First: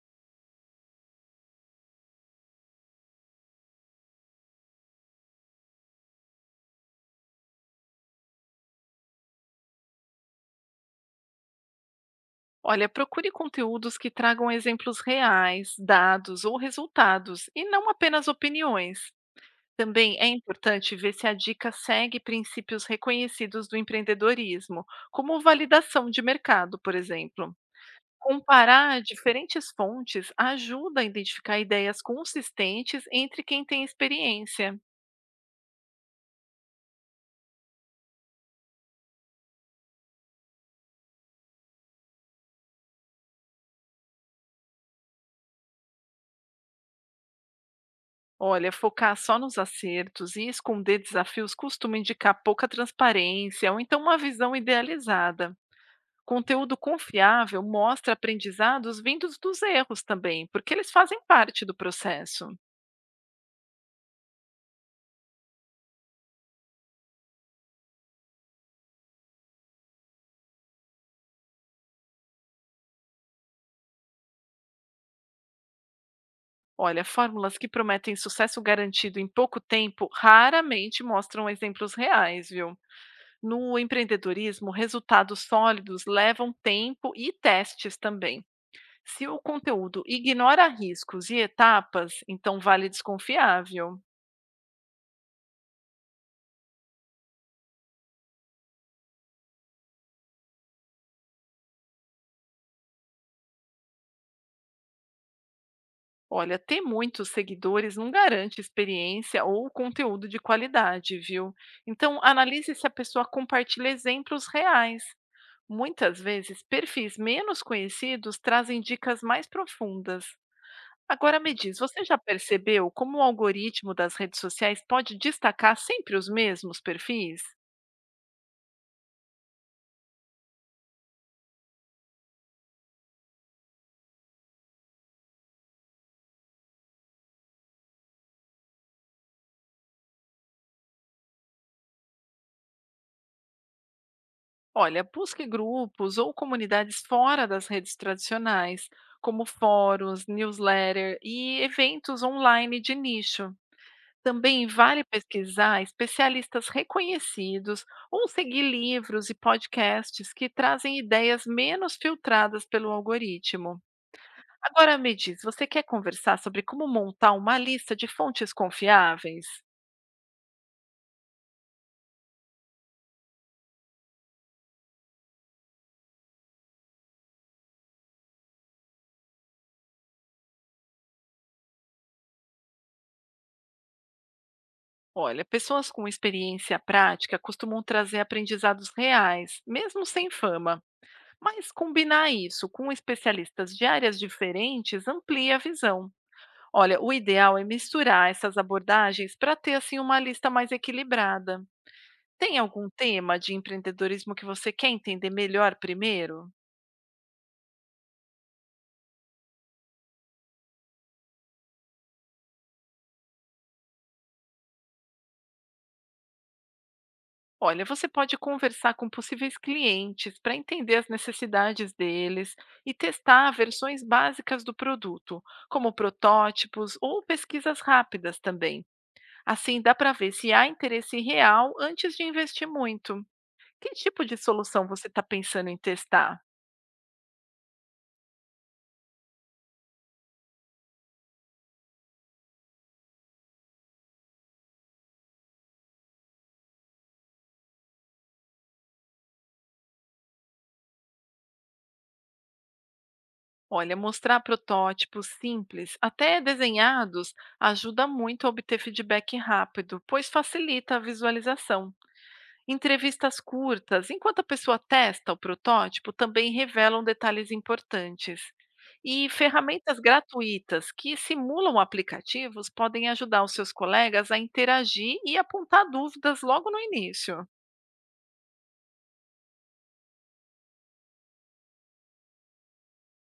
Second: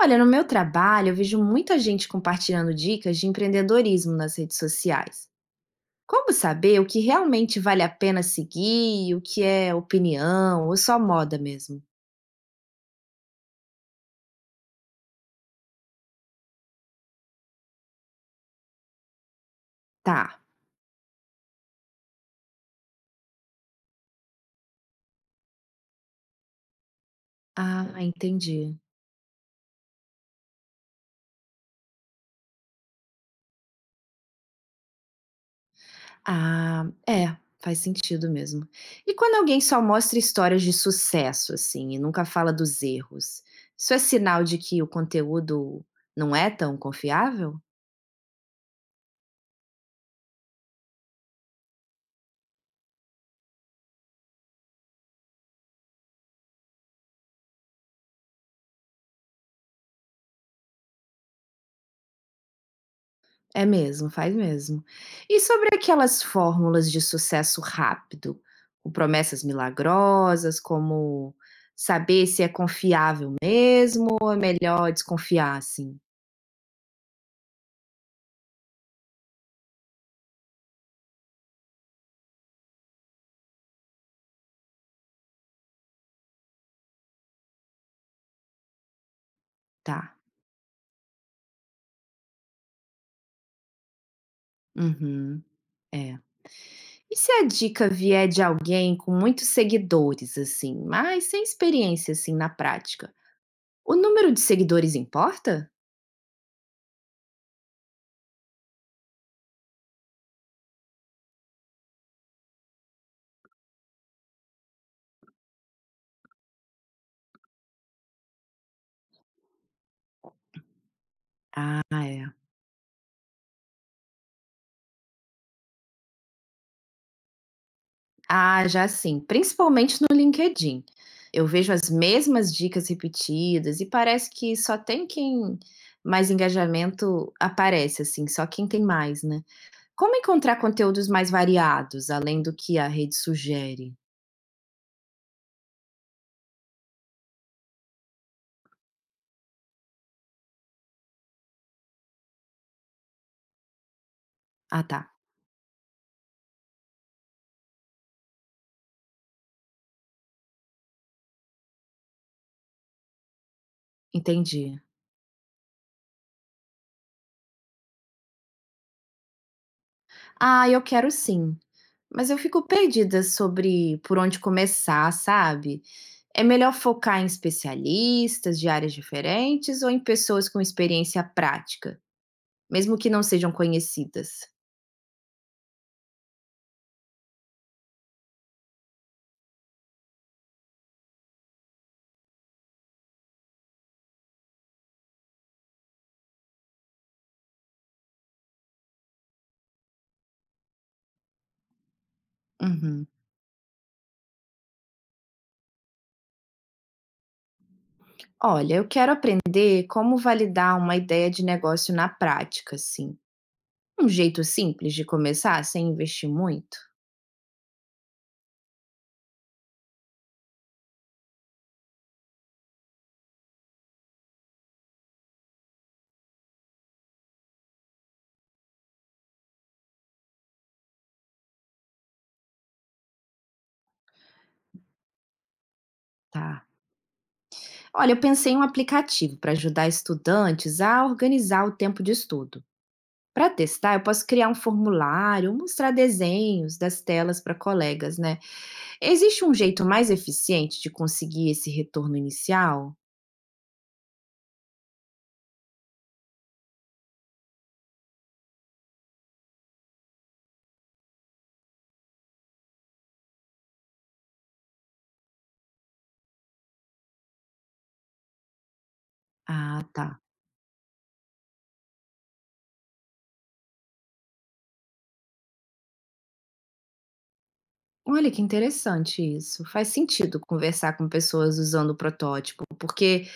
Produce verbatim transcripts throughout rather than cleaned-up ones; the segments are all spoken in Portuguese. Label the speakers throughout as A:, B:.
A: Olha, no meu trabalho, eu vejo muita gente compartilhando dicas de empreendedorismo nas redes sociais. Como saber o que realmente vale a pena seguir, e o que é opinião ou só moda mesmo?
B: Olha, procure conteúdos que tragam exemplos reais, dados ou resultados, e não apenas opiniões. Também é
A: Tá.
B: importante ver se a dica segue princípios reconhecidos do empreendedorismo, como validação de mercado, por exemplo.
A: Ah, entendi.
B: Comparar diferentes fontes ajuda a identificar ideias consistentes entre quem tem experiência.
A: Ah, é, faz sentido mesmo. E quando alguém só mostra histórias de sucesso, assim, e nunca fala dos erros, isso é sinal de que o conteúdo não é tão confiável?
B: Olha, focar só nos acertos e esconder desafios costuma indicar pouca transparência ou então uma visão idealizada. Conteúdo confiável mostra aprendizados vindos dos erros também, porque eles fazem parte do processo.
A: É mesmo, faz mesmo. E sobre aquelas fórmulas de sucesso rápido, com promessas milagrosas, como saber se é confiável mesmo ou é melhor desconfiar, assim?
B: Olha, fórmulas que prometem sucesso garantido em pouco tempo raramente mostram exemplos reais, viu? No empreendedorismo, resultados sólidos levam tempo e testes também. Se o conteúdo
A: Tá.
B: ignora riscos e etapas, então vale desconfiável.
A: Uhum. É. E se a dica vier de alguém com muitos seguidores, assim, mas sem experiência, assim, na prática? O número de seguidores importa?
B: Olha, ter muitos seguidores não garante experiência ou conteúdo de qualidade, viu? Então, analise se a pessoa compartilha exemplos reais. Muitas vezes, perfis menos conhecidos trazem dicas mais profundas. Agora me diz,
A: Ah,
B: você já
A: é.
B: percebeu como o algoritmo das redes sociais pode destacar sempre os mesmos perfis?
A: Ah, já sim, principalmente no LinkedIn. Eu vejo as mesmas dicas repetidas e parece que só tem quem mais engajamento aparece, assim, só quem tem mais, né? Como encontrar conteúdos mais variados, além do que a rede sugere?
B: Olha, busque grupos ou comunidades fora das redes tradicionais, como fóruns, newsletter e eventos online de nicho. Também
A: Ah, tá,
B: vale pesquisar especialistas reconhecidos ou seguir livros e podcasts que trazem ideias menos filtradas pelo algoritmo.
A: entendi.
B: Agora me diz, você quer conversar sobre como montar uma lista de fontes confiáveis?
A: Ah, eu quero sim, mas eu fico perdida sobre por onde começar, sabe? É melhor focar em especialistas de áreas diferentes ou em pessoas com experiência prática? Mesmo que não sejam conhecidas?
B: Olha, pessoas com experiência prática costumam trazer aprendizados reais, mesmo sem fama. Mas combinar isso com especialistas de áreas diferentes amplia a visão. Olha, o ideal é misturar essas abordagens para ter assim uma lista mais equilibrada. Tem algum
A: Uhum.
B: tema de empreendedorismo que você quer entender melhor primeiro?
A: Olha, eu quero aprender como validar uma ideia de negócio na prática, assim. Um jeito simples de começar sem investir muito?
B: Olha, você pode conversar com possíveis clientes para entender as necessidades deles e testar versões básicas do produto, como protótipos ou pesquisas rápidas também. Assim, dá para ver se há interesse real antes de investir muito. Que tipo de solução você está pensando em testar?
A: Tá. Olha, eu pensei em um aplicativo para ajudar estudantes a organizar o tempo de estudo. Para testar, eu posso criar um formulário, mostrar desenhos das telas para colegas, né? Existe um jeito mais eficiente de conseguir esse retorno inicial?
B: Olha, mostrar protótipos simples, até desenhados, ajuda muito a obter feedback rápido, pois facilita a visualização. Entrevistas curtas, enquanto a pessoa testa o protótipo, também revelam detalhes importantes. E
A: Ah,
B: ferramentas
A: tá.
B: gratuitas que simulam aplicativos podem ajudar os seus colegas a interagir e apontar dúvidas logo no início.
A: Olha que interessante isso. Faz sentido conversar com pessoas usando o protótipo, porque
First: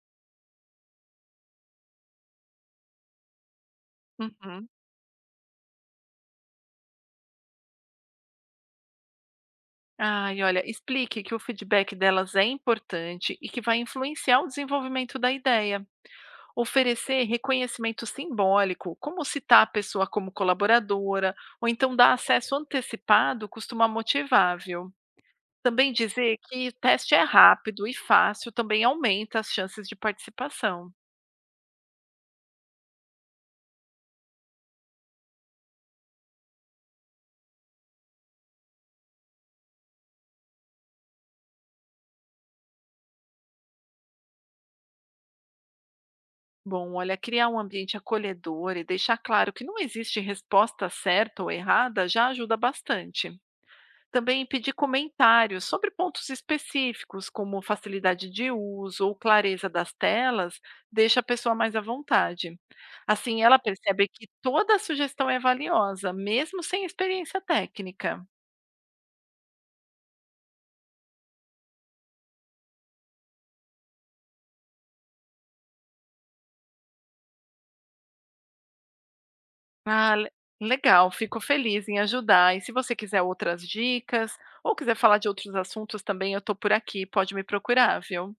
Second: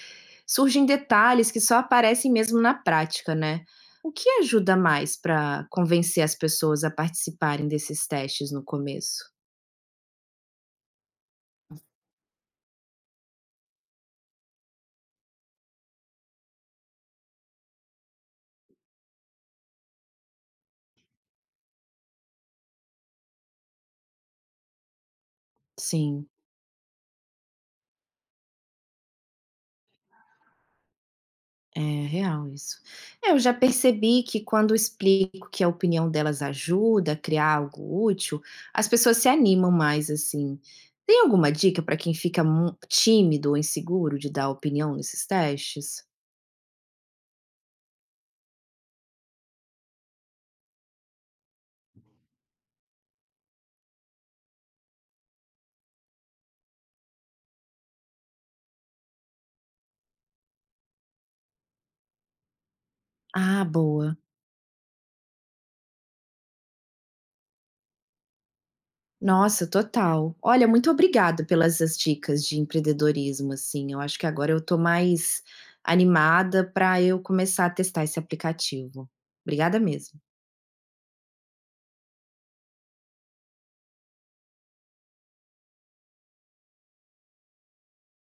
A: surgem detalhes que só aparecem mesmo na prática, né? O que
B: Uhum.
A: ajuda mais para convencer as pessoas a participarem desses testes no começo?
B: Ai, olha, explique que o feedback delas é importante e que vai influenciar o desenvolvimento da ideia. Oferecer reconhecimento simbólico, como citar a pessoa como colaboradora, ou então dar acesso antecipado, costuma motivar, viu? Também
A: Sim,
B: dizer que o teste é rápido e fácil também aumenta as chances de participação.
A: é real isso. É, eu já percebi que quando eu explico que a opinião delas ajuda a criar algo útil, as pessoas se animam mais assim. Tem alguma dica para quem fica mu- tímido ou inseguro de dar opinião nesses testes?
B: Bom, olha, criar um ambiente acolhedor e deixar claro que não existe resposta certa ou errada já ajuda bastante. Também pedir comentários sobre pontos específicos, como facilidade de uso ou clareza das telas, deixa a pessoa mais à vontade. Assim, ela
A: Ah,
B: percebe
A: boa.
B: que toda sugestão é valiosa, mesmo sem experiência técnica.
A: Nossa, total. Olha, muito obrigada pelas essas dicas de empreendedorismo, assim, eu acho que agora eu tô mais animada para eu começar a testar esse aplicativo. Obrigada
B: Ah,
A: mesmo.
B: le- legal, fico feliz em ajudar. E se você quiser outras dicas ou quiser falar de outros assuntos também, eu estou por aqui, pode me procurar, viu?